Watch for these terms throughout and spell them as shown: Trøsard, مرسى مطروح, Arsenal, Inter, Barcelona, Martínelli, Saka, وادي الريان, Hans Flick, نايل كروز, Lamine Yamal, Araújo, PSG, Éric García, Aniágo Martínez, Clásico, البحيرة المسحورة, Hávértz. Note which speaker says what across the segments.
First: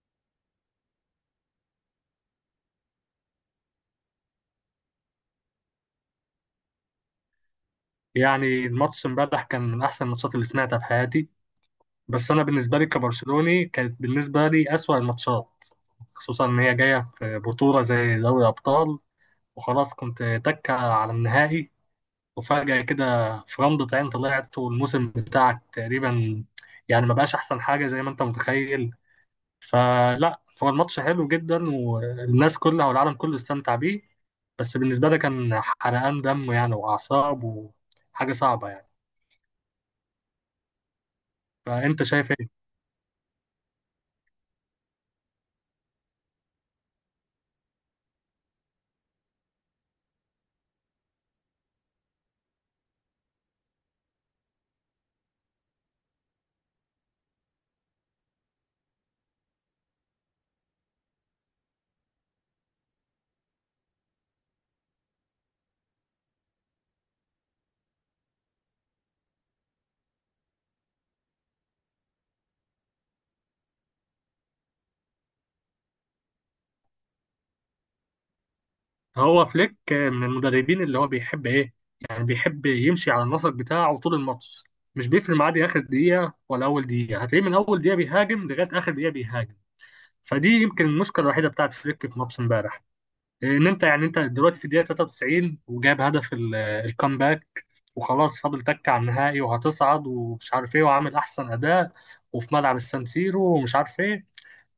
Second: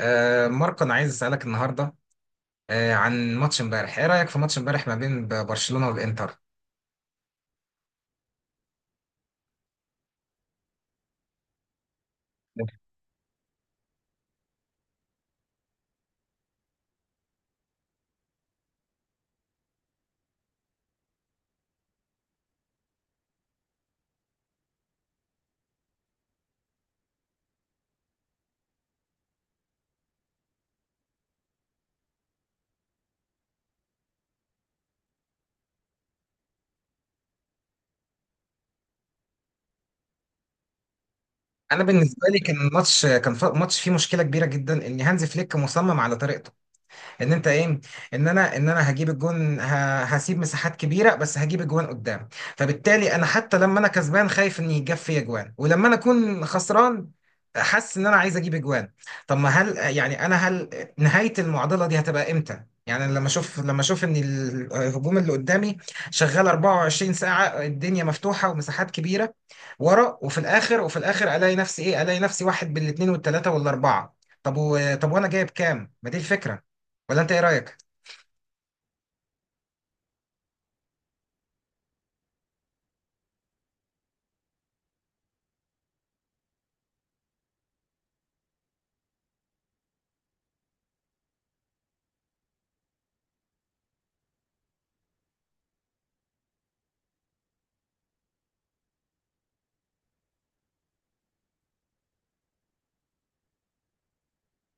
Speaker 1: ماركو، انا عايز اسالك النهارده عن ماتش امبارح. ايه رايك في ماتش امبارح ما بين برشلونه والانتر؟
Speaker 2: يعني الماتش امبارح كان من احسن الماتشات اللي سمعتها في حياتي. بس انا بالنسبه لي كبرشلوني كانت بالنسبه لي اسوأ الماتشات، خصوصا ان هي جايه في بطوله زي دوري ابطال وخلاص كنت تكه على النهائي. وفجاه كده في رمضة عين طلعت والموسم بتاعك تقريبا، يعني ما بقاش احسن حاجه زي ما انت متخيل. فلا هو الماتش حلو جدا والناس كلها والعالم كله استمتع بيه، بس بالنسبه لي كان حرقان دم يعني واعصاب وحاجه صعبه يعني.
Speaker 1: انا
Speaker 2: فانت
Speaker 1: بالنسبه
Speaker 2: شايف
Speaker 1: لي كان
Speaker 2: ايه؟
Speaker 1: ماتش فيه مشكله كبيره جدا ان هانز فليك مصمم على طريقته. ان انت ايه، ان انا هجيب الجون، هسيب مساحات كبيره بس هجيب الجوان قدام. فبالتالي انا حتى لما انا كسبان خايف ان يجاب فيا جوان، ولما انا اكون خسران حاسس ان انا عايز اجيب اجوان. طب، ما هل يعني انا، هل نهايه المعضله دي هتبقى امتى؟ يعني لما اشوف ان الهجوم اللي قدامي شغال 24 ساعه، الدنيا مفتوحه ومساحات كبيره ورا، وفي الاخر الاقي نفسي ايه، الاقي نفسي واحد بالاثنين والثلاثه والاربعه. طب وانا جايب كام؟ ما دي الفكره، ولا انت ايه رايك؟
Speaker 2: هو فليك من المدربين اللي هو بيحب ايه، يعني بيحب يمشي على النسق بتاعه طول الماتش. مش بيفرق معاه دي اخر دقيقه ولا اول دقيقه، هتلاقيه من اول دقيقه بيهاجم لغايه اخر دقيقه بيهاجم. فدي يمكن المشكله الوحيده بتاعت فليك في ماتش امبارح. ان انت يعني انت دلوقتي في الدقيقه 93 وجاب هدف الكامباك وخلاص فاضل تك على النهائي وهتصعد ومش عارف ايه وعامل احسن اداء وفي ملعب السان سيرو ومش عارف ايه.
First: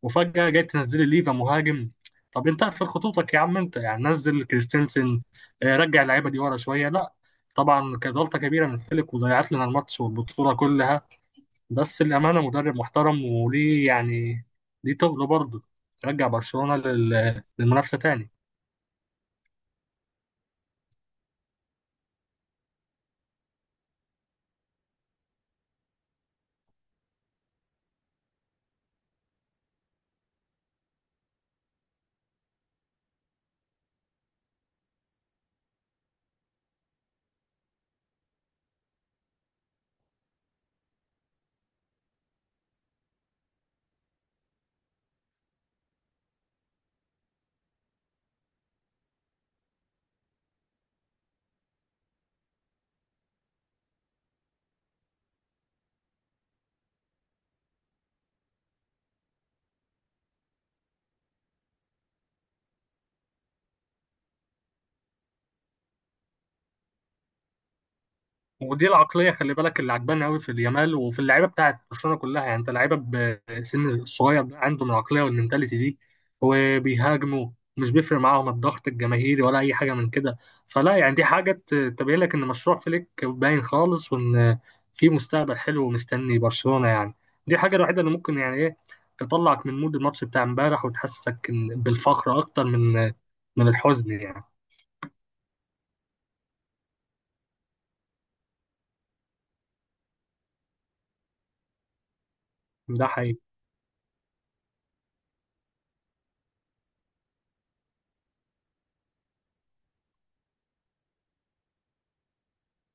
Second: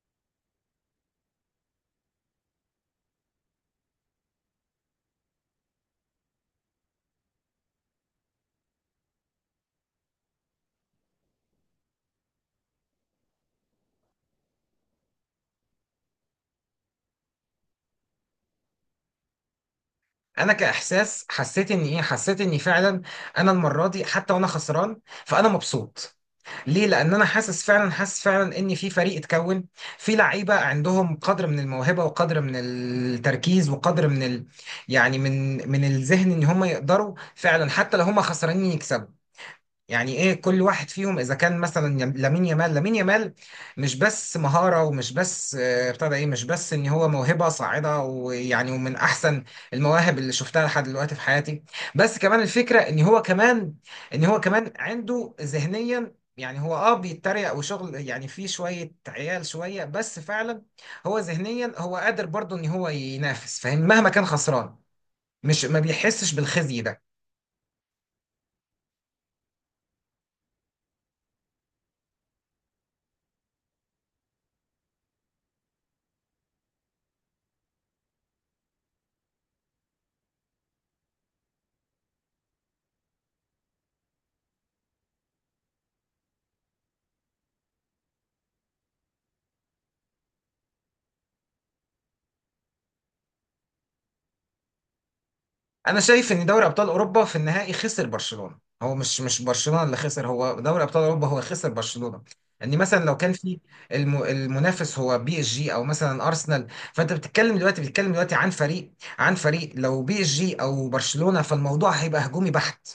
Speaker 2: وفجأة جاي تنزلي ليفا مهاجم؟ طب انت اقفل خطوطك يا عم، انت يعني نزل كريستنسن رجع اللعيبة دي ورا شوية لا. طبعا كانت غلطة كبيرة من فليك وضيعت لنا الماتش والبطولة كلها. بس الأمانة مدرب محترم وليه يعني، ليه تقله برضه رجع برشلونة للمنافسة تاني.
Speaker 1: انا كاحساس حسيت ان حسيت اني فعلا، انا المره دي حتى وانا خسران فانا مبسوط. ليه؟ لان انا حاسس فعلا، ان في فريق اتكون، في لعيبه عندهم قدر من الموهبه، وقدر من التركيز، وقدر من يعني من الذهن ان هم يقدروا فعلا حتى لو هم خسرانين يكسبوا. يعني ايه، كل واحد فيهم اذا كان مثلا لامين يامال، مش بس مهارة، ومش بس ابتدى ايه، مش بس ان هو موهبة صاعدة، ويعني ومن احسن المواهب اللي شفتها لحد دلوقتي في حياتي. بس كمان الفكرة ان هو كمان، عنده ذهنيا، يعني هو بيتريق وشغل، يعني فيه شوية عيال شوية، بس فعلا هو ذهنيا هو قادر برضه ان هو ينافس، فاهم؟ مهما كان خسران مش ما بيحسش بالخزي ده.
Speaker 2: ودي العقليه خلي بالك اللي عجباني قوي في اليامال وفي اللعيبه بتاعت برشلونه كلها، يعني انت لعيبه بسن الصغير ده عندهم العقليه والمنتاليتي دي وبيهاجموا. مش بيفرق معاهم الضغط الجماهيري ولا اي حاجه من كده. فلا يعني دي حاجه تبين لك ان مشروع فليك باين خالص وان في مستقبل حلو ومستني برشلونه يعني. دي الحاجه الوحيده اللي ممكن يعني ايه تطلعك من مود الماتش بتاع امبارح وتحسسك بالفخر اكتر من الحزن يعني.
Speaker 1: انا شايف ان دوري ابطال اوروبا في النهائي خسر برشلونه. هو مش برشلونه اللي خسر، هو دوري ابطال اوروبا هو خسر برشلونه. ان مثلا
Speaker 2: ده
Speaker 1: لو كان
Speaker 2: حقيقي.
Speaker 1: في المنافس هو بي اس جي او مثلا ارسنال، فانت بتتكلم دلوقتي، عن فريق، عن فريق، لو بي اس جي او برشلونه، فالموضوع هيبقى هجومي بحت،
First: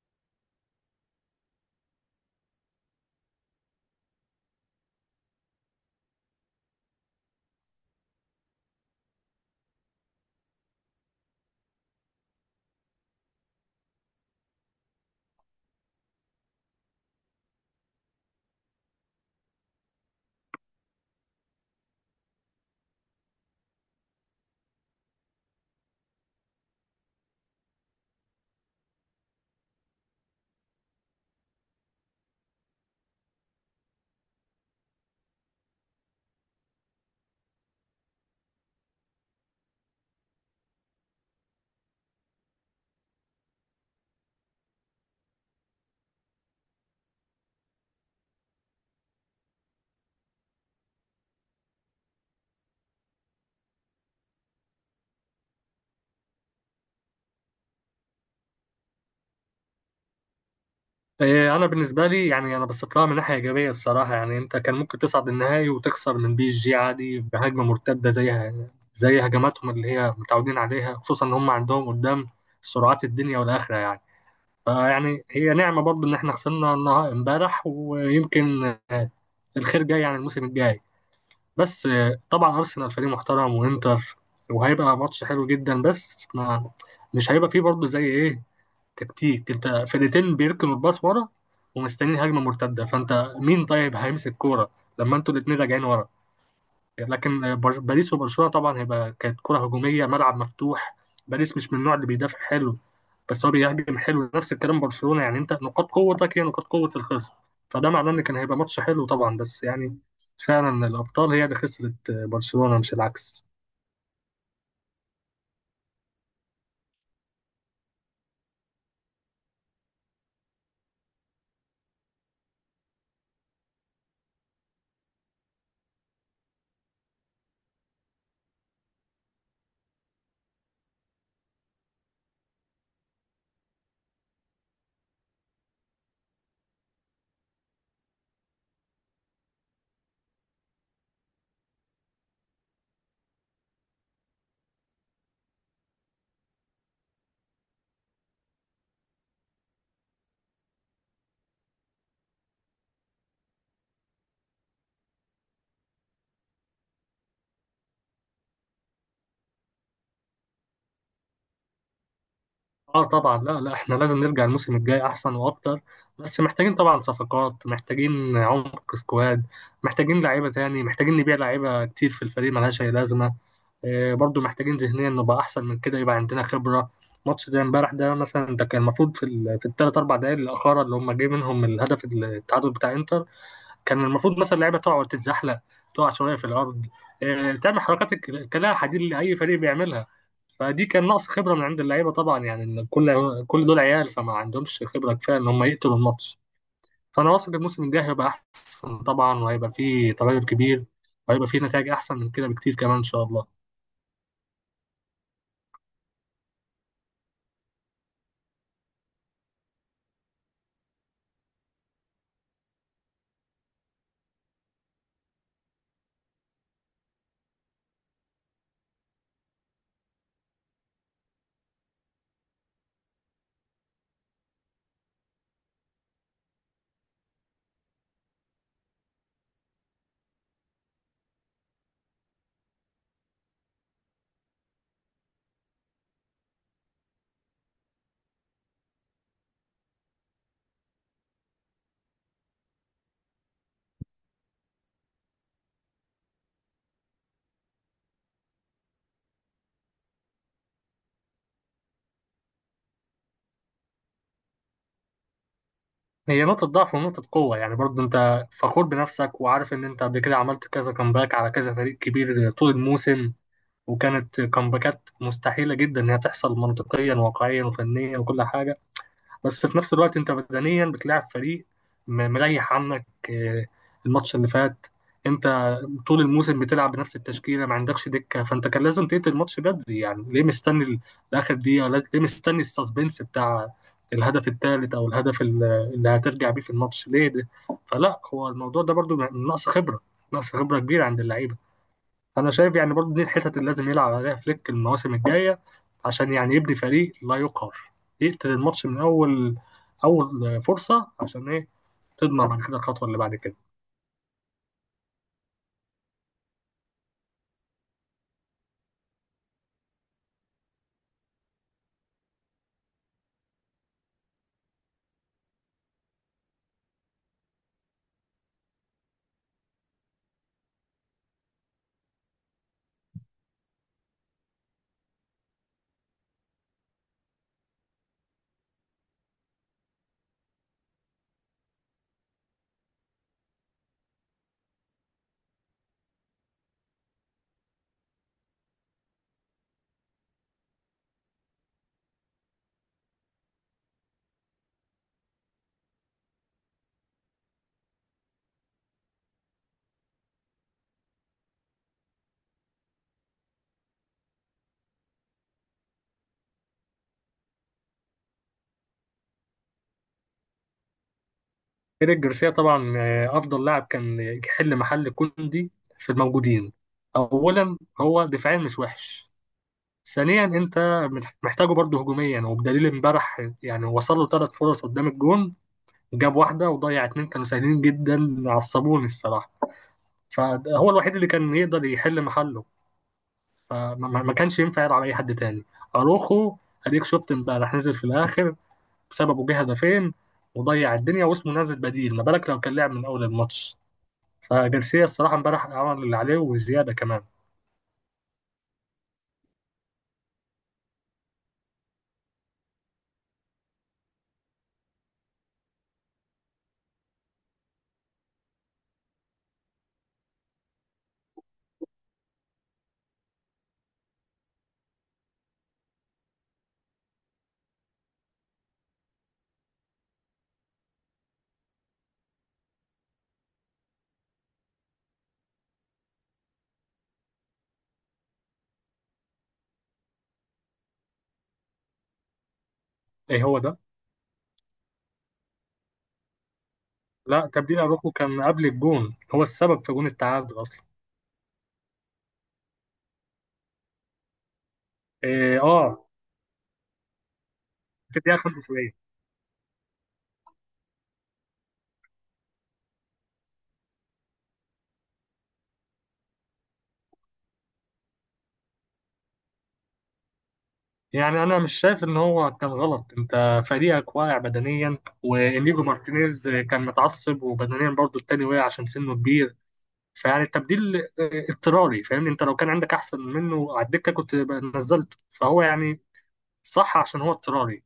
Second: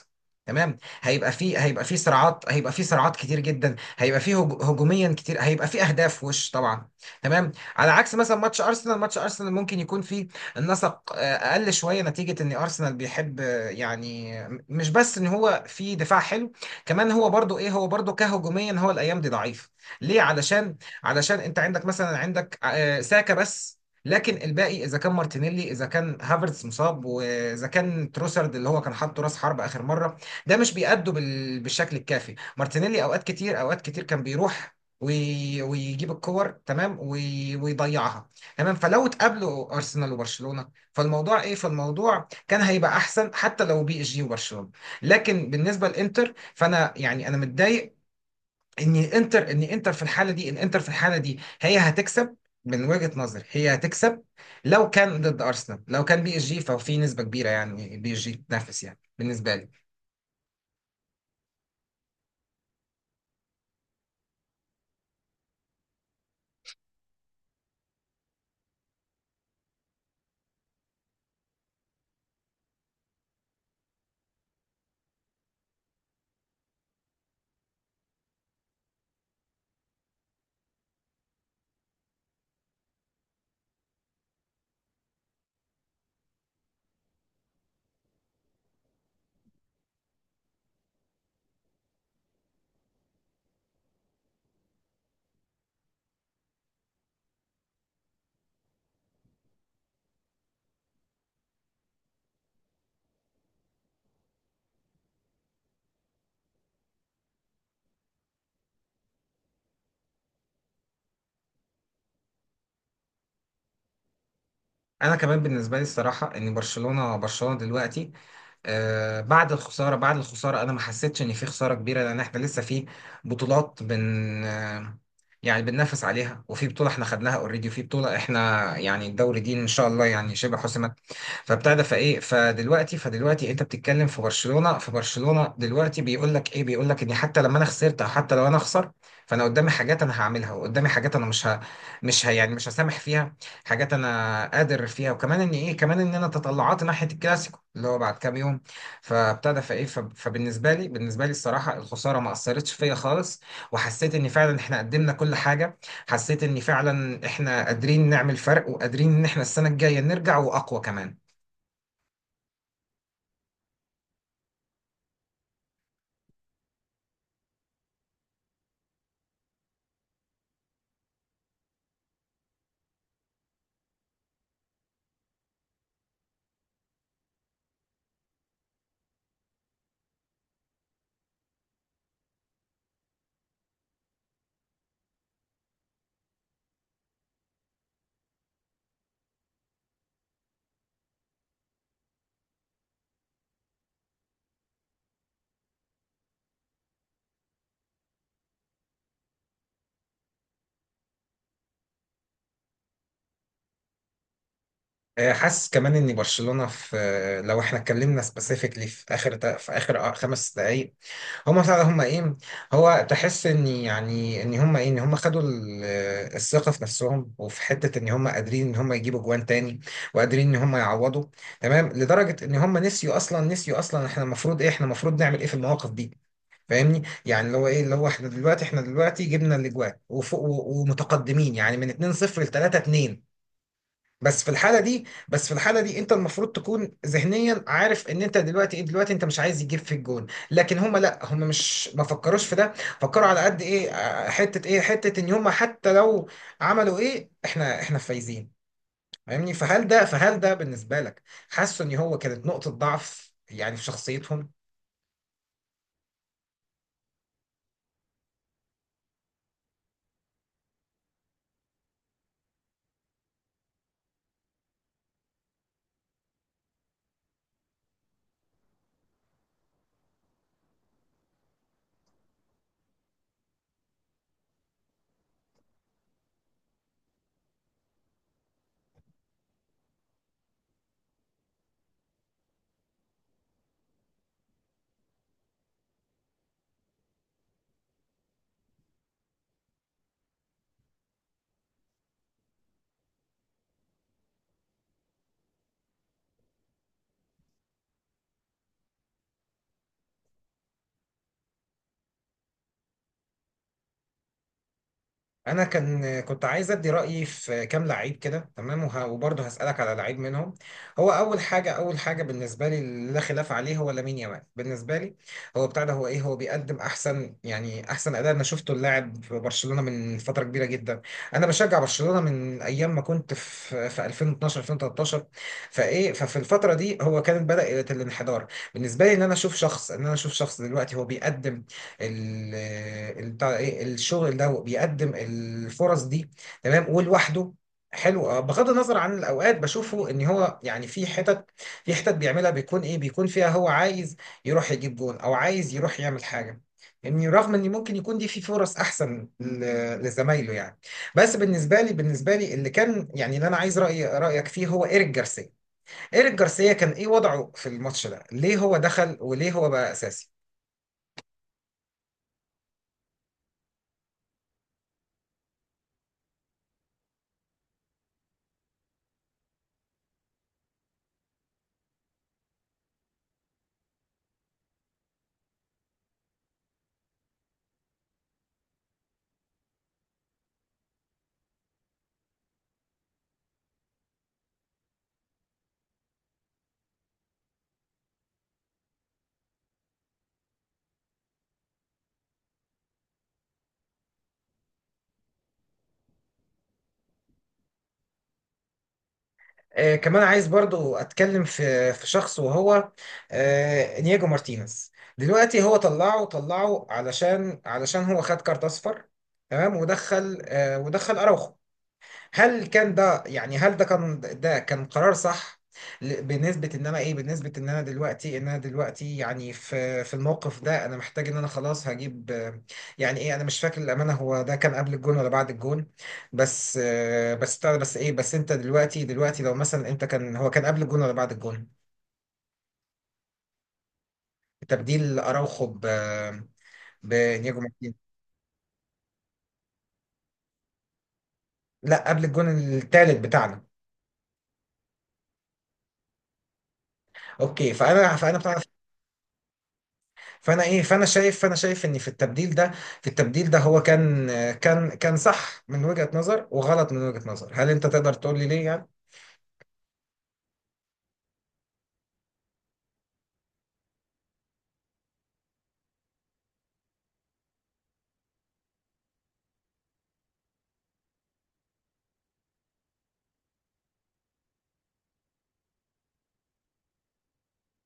Speaker 1: تمام. هيبقى فيه، صراعات كتير جدا، هيبقى فيه هجوميا كتير، هيبقى فيه اهداف وش طبعا. تمام، على عكس مثلا ماتش ارسنال، ممكن يكون فيه النسق اقل شويه، نتيجه ان ارسنال بيحب يعني مش بس ان هو في دفاع حلو، كمان هو برضو ايه، هو برضو كهجوميا هو الايام دي ضعيف. ليه؟ علشان، علشان انت عندك مثلا، عندك ساكا بس، لكن الباقي اذا كان مارتينيلي، اذا كان هافرتز مصاب، واذا كان تروسرد اللي هو كان حاطه راس حرب اخر مره، ده مش بيأدوا بالشكل الكافي. مارتينيلي اوقات كتير، كان بيروح ويجيب الكور تمام ويضيعها. تمام، فلو اتقابلوا ارسنال وبرشلونه فالموضوع ايه، كان هيبقى احسن حتى لو بي اس جي وبرشلونه. لكن بالنسبه للانتر، فانا يعني انا متضايق ان انتر، في الحاله دي، الانتر في الحاله دي هي هتكسب، من وجهه نظري هي هتكسب. لو كان ضد ارسنال، لو كان بي اس جي، ففي نسبه كبيره يعني بي اس جي تنافس، يعني بالنسبه لي.
Speaker 2: إيه، انا بالنسبه لي يعني انا بثق لها من ناحيه ايجابيه الصراحه، يعني انت كان ممكن تصعد النهائي وتخسر من بي اس جي عادي بهجمه مرتده زيها زي هجماتهم اللي هي متعودين عليها، خصوصا ان هم عندهم قدام سرعات الدنيا والاخره يعني. فيعني هي نعمه برضو ان احنا خسرنا النهائي امبارح، ويمكن آه، الخير جاي يعني الموسم الجاي. بس طبعا ارسنال فريق محترم وانتر، وهيبقى ماتش حلو جدا بس ما مش هيبقى فيه برضه زي ايه تكتيك، انت فرقتين بيركنوا الباص ورا ومستنيين هجمه مرتده، فانت مين طيب هيمسك الكوره لما انتوا الاثنين راجعين ورا. لكن باريس وبرشلونه طبعا هيبقى كانت كره هجوميه ملعب مفتوح. باريس مش من النوع اللي بيدافع حلو، بس هو بيهاجم حلو. نفس الكلام برشلونه، يعني انت نقاط قوتك هي نقاط قوه الخصم. فده معناه ان كان هيبقى ماتش حلو طبعا، بس يعني فعلا الابطال هي اللي خسرت برشلونه مش العكس.
Speaker 1: انا كمان بالنسبه لي الصراحه، ان برشلونه دلوقتي بعد الخسارة، أنا ما حسيتش إن في خسارة كبيرة، لأن إحنا لسه في بطولات، بن آه، يعني بننافس عليها، وفي بطولة إحنا خدناها أوريدي، وفي بطولة إحنا يعني الدوري دي إن شاء الله يعني شبه حسم. فبتاع ده فايه فدلوقتي، انت بتتكلم في برشلونه، دلوقتي بيقول لك ايه، بيقول لك ان حتى لما انا خسرت، او حتى لو انا اخسر، فانا قدامي حاجات انا هعملها، وقدامي حاجات انا مش ه... يعني مش هسامح فيها، حاجات انا قادر فيها. وكمان ان ايه، كمان ان انا تطلعات ناحيه الكلاسيكو اللي هو بعد كام يوم. فبالنسبه لي، بالنسبه لي الصراحه الخساره ما اثرتش فيا خالص، وحسيت ان فعلا احنا قدمنا كل حاجه، حسيت ان فعلا احنا قادرين نعمل فرق، وقادرين ان احنا السنه الجايه نرجع واقوى كمان.
Speaker 2: اه طبعا، لا لا، احنا لازم نرجع الموسم الجاي احسن واكتر. بس محتاجين طبعا صفقات، محتاجين عمق سكواد، محتاجين لعيبه تاني، محتاجين نبيع لعيبه كتير في الفريق ملهاش اي لازمه. آه برضو محتاجين ذهنيا نبقى احسن من كده يبقى عندنا خبره. ماتش زي امبارح ده مثلا، ده كان المفروض في في الثلاث اربع دقائق الاخيره اللي هم جاي منهم الهدف التعادل بتاع انتر. كان المفروض مثلا اللعيبه تقع وتتزحلق، تقع شويه في الارض، آه تعمل حركات كلاعب حديد اللي اي فريق بيعملها. فدي كان نقص خبره من عند اللعيبه طبعا، يعني إن كل دول عيال فما عندهمش خبره كفايه ان هم يقتلوا الماتش. فانا واثق الموسم الجاي هيبقى احسن طبعا، وهيبقى فيه تغير كبير، وهيبقى فيه نتائج احسن من كده بكتير كمان ان شاء الله.
Speaker 1: حاسس كمان ان برشلونه في، لو احنا اتكلمنا سبيسيفيكلي في اخر في اخر 5 دقائق، هم فعلا هم ايه، هو تحس ان يعني ان هم ايه، ان هم خدوا الثقه في نفسهم، وفي حته ان هم قادرين ان هم يجيبوا جوان تاني، وقادرين ان هم يعوضوا. تمام لدرجه ان هم نسيوا اصلا، احنا المفروض ايه، احنا المفروض نعمل ايه في المواقف دي. فاهمني؟ يعني اللي هو ايه، اللي هو احنا دلوقتي، جبنا الاجوان وفوق ومتقدمين، يعني من 2-0 ل 3-2. بس في الحاله دي، انت المفروض تكون ذهنيا عارف ان انت دلوقتي ايه، دلوقتي انت مش عايز يجيب في الجون، لكن هم لا، هم مش ما فكروش في ده، فكروا على قد ايه، حته ايه، حته ان هم حتى لو عملوا ايه احنا، فايزين. فاهمني؟ فهل ده، بالنسبه لك، حاسس ان هو كانت نقطه ضعف يعني في شخصيتهم؟
Speaker 2: هي نقطه ضعف ونقطه قوه يعني، برضه انت فخور بنفسك وعارف ان انت قبل كده عملت كذا كامباك على كذا فريق كبير طول الموسم، وكانت كامباكات مستحيله جدا انها تحصل منطقيا وواقعيا وفنيا وكل حاجه. بس في نفس الوقت انت بدنيا بتلعب فريق مريح عنك، الماتش اللي فات. انت طول الموسم بتلعب بنفس التشكيله، ما عندكش دكه، فانت كان لازم تقتل الماتش بدري، يعني ليه مستني لاخر دقيقه، ليه مستني السسبنس بتاع الهدف الثالث او الهدف اللي هترجع بيه في الماتش ليه ده. فلا هو الموضوع ده برضو نقص خبره، نقص خبره كبيره عند اللعيبه. انا شايف يعني برضو دي الحتت اللي لازم يلعب عليها فليك المواسم الجايه عشان يعني يبني فريق لا يقهر، يقتل الماتش من اول اول فرصه عشان ايه تضمن بعد كده الخطوه اللي بعد كده.
Speaker 1: انا كان كنت عايز ادي رايي في كام لعيب كده، تمام، وبرضه هسالك على لعيب منهم. هو اول حاجه، بالنسبه لي اللي لا خلاف عليه هو لامين يامال. بالنسبه لي هو بتاع ده، هو ايه، هو بيقدم احسن، اداء. انا شفته اللاعب في برشلونه من فتره كبيره جدا، انا بشجع برشلونه من ايام ما كنت في 2012 2013. فايه، ففي الفتره دي هو كانت بدات الانحدار. بالنسبه لي ان انا اشوف شخص، دلوقتي هو بيقدم ال- بتاع ايه الشغل ده، بيقدم الفرص دي، تمام، ولوحده، حلو. بغض النظر عن الاوقات بشوفه ان هو يعني في حتت، بيعملها بيكون ايه، فيها هو عايز يروح يجيب جون، او عايز يروح يعمل حاجه، يعني رغم ان ممكن يكون دي في فرص احسن لزمايله يعني. بس بالنسبه لي، اللي كان يعني، اللي انا عايز رايك فيه هو ايريك جارسيا. ايريك جارسيا كان ايه وضعه في الماتش ده؟ ليه هو دخل، وليه هو بقى اساسي؟
Speaker 2: ايريك جارسيا طبعا افضل لاعب كان يحل محل كوندي في الموجودين. اولا هو دفاعيا مش وحش، ثانيا انت محتاجه برضه هجوميا، وبدليل امبارح يعني وصل له ثلاث فرص قدام الجون، جاب واحده وضيع اتنين كانوا سهلين جدا عصبوني الصراحه. فهو الوحيد اللي كان يقدر يحل محله، فما ما- ما كانش ينفع يلعب على اي حد تاني. اروخو، اديك شفت امبارح نزل في الاخر، بسببه جه هدفين وضيع الدنيا واسمه نازل بديل، ما بالك لو كان لعب من اول الماتش. فجارسيا الصراحه امبارح عمل اللي عليه وزياده كمان.
Speaker 1: كمان عايز برضو اتكلم في شخص وهو انياجو مارتينيز. دلوقتي هو طلعه، علشان، هو خد كارت اصفر، تمام. ودخل ودخل اراوخو. هل كان ده يعني، هل ده كان، ده كان قرار صح؟ بنسبة ان انا ايه، بنسبة ان انا دلوقتي، يعني في الموقف ده، انا محتاج ان انا خلاص هجيب يعني ايه، انا مش فاكر الامانة، هو ده كان قبل الجون ولا بعد الجون؟ بس بس بتاع ده، بس ايه، بس انت دلوقتي، لو مثلا انت كان، هو كان قبل الجون ولا بعد الجون؟
Speaker 2: ايه هو ده.
Speaker 1: تبديل اراوخو
Speaker 2: لا،
Speaker 1: بنياجو
Speaker 2: تبديل
Speaker 1: مارتينيز.
Speaker 2: اروخو كان قبل الجون، هو السبب في جون التعادل اصلا.
Speaker 1: لا، قبل الجون الثالث بتاعنا.
Speaker 2: إيه اه،
Speaker 1: اوكي، فانا
Speaker 2: في الدقيقه
Speaker 1: فانا بتاع،
Speaker 2: 75.
Speaker 1: فانا ايه، فانا شايف، ان في التبديل ده، هو كان، كان صح من وجهة نظر، وغلط من وجهة نظر، هل انت تقدر تقول لي ليه يعني؟
Speaker 2: يعني انا مش شايف ان هو كان غلط، انت فريقك واقع بدنيا، وانيجو مارتينيز كان متعصب وبدنيا برضه التاني وقع عشان سنه كبير. فيعني التبديل اضطراري، فاهمني، انت لو كان عندك احسن منه على الدكه كنت بقى نزلته، فهو يعني صح عشان هو اضطراري،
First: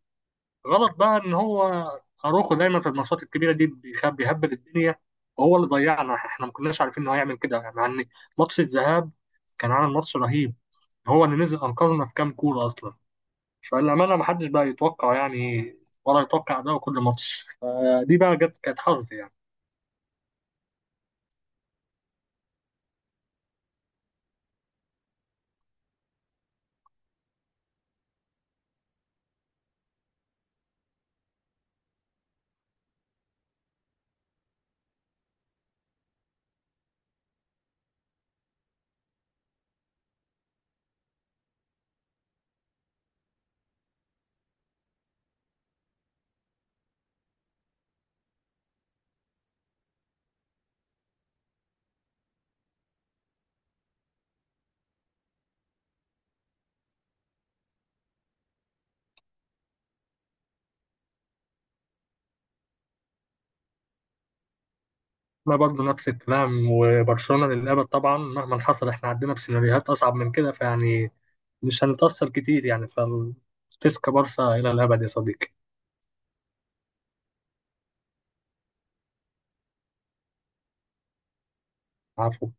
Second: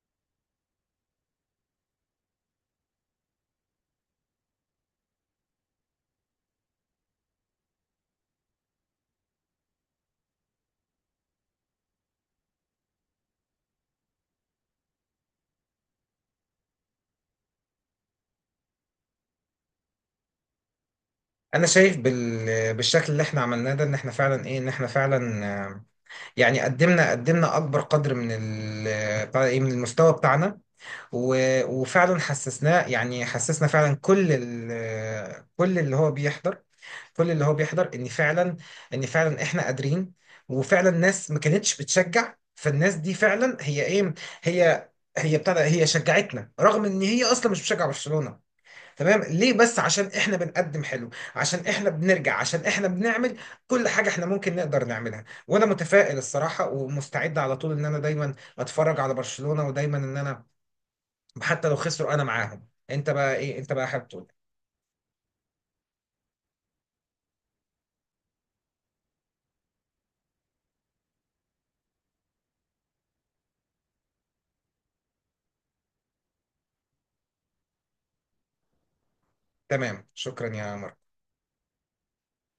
Speaker 2: غلط بقى ان هو اروخو دايما في الماتشات الكبيره دي بيخاب بيهبل الدنيا. وهو اللي ضيعنا، احنا ما كناش عارفين ان هو هيعمل كده يعني، مع ان ماتش الذهاب كان عامل ماتش رهيب، هو اللي نزل انقذنا في كام كوره اصلا. فالأمانة محدش بقى يتوقع يعني، ولا يتوقع ده كل ماتش، فدي بقى جت كانت حظ يعني.
Speaker 1: انا شايف بالشكل اللي احنا عملناه ده ان احنا فعلا ايه، ان احنا فعلا يعني قدمنا، اكبر قدر من ال... بتاع ايه من المستوى بتاعنا. و... وفعلا حسسناه، يعني حسسنا فعلا كل كل اللي هو بيحضر، ان فعلا، احنا قادرين. وفعلا الناس ما كانتش بتشجع، فالناس دي فعلا هي ايه، هي هي ابتدى، شجعتنا رغم ان هي اصلا مش بتشجع برشلونة. تمام، ليه بس؟ عشان احنا بنقدم حلو، عشان احنا بنرجع، عشان احنا بنعمل كل حاجة احنا ممكن نقدر نعملها. وانا متفائل الصراحة، ومستعد على طول ان انا دايما اتفرج على برشلونة، ودايما ان انا حتى لو خسروا انا معاهم. انت بقى ايه، انت بقى حابب تقول إيه؟
Speaker 2: ما برضه نفس الكلام، وبرشلونة للأبد طبعا مهما حصل، احنا عندنا بسيناريوهات أصعب من كده، فيعني مش هنتأثر كتير يعني، فالتسكا بارسا إلى الأبد يا صديقي.
Speaker 1: تمام، شكرا يا مروان.
Speaker 2: عفو.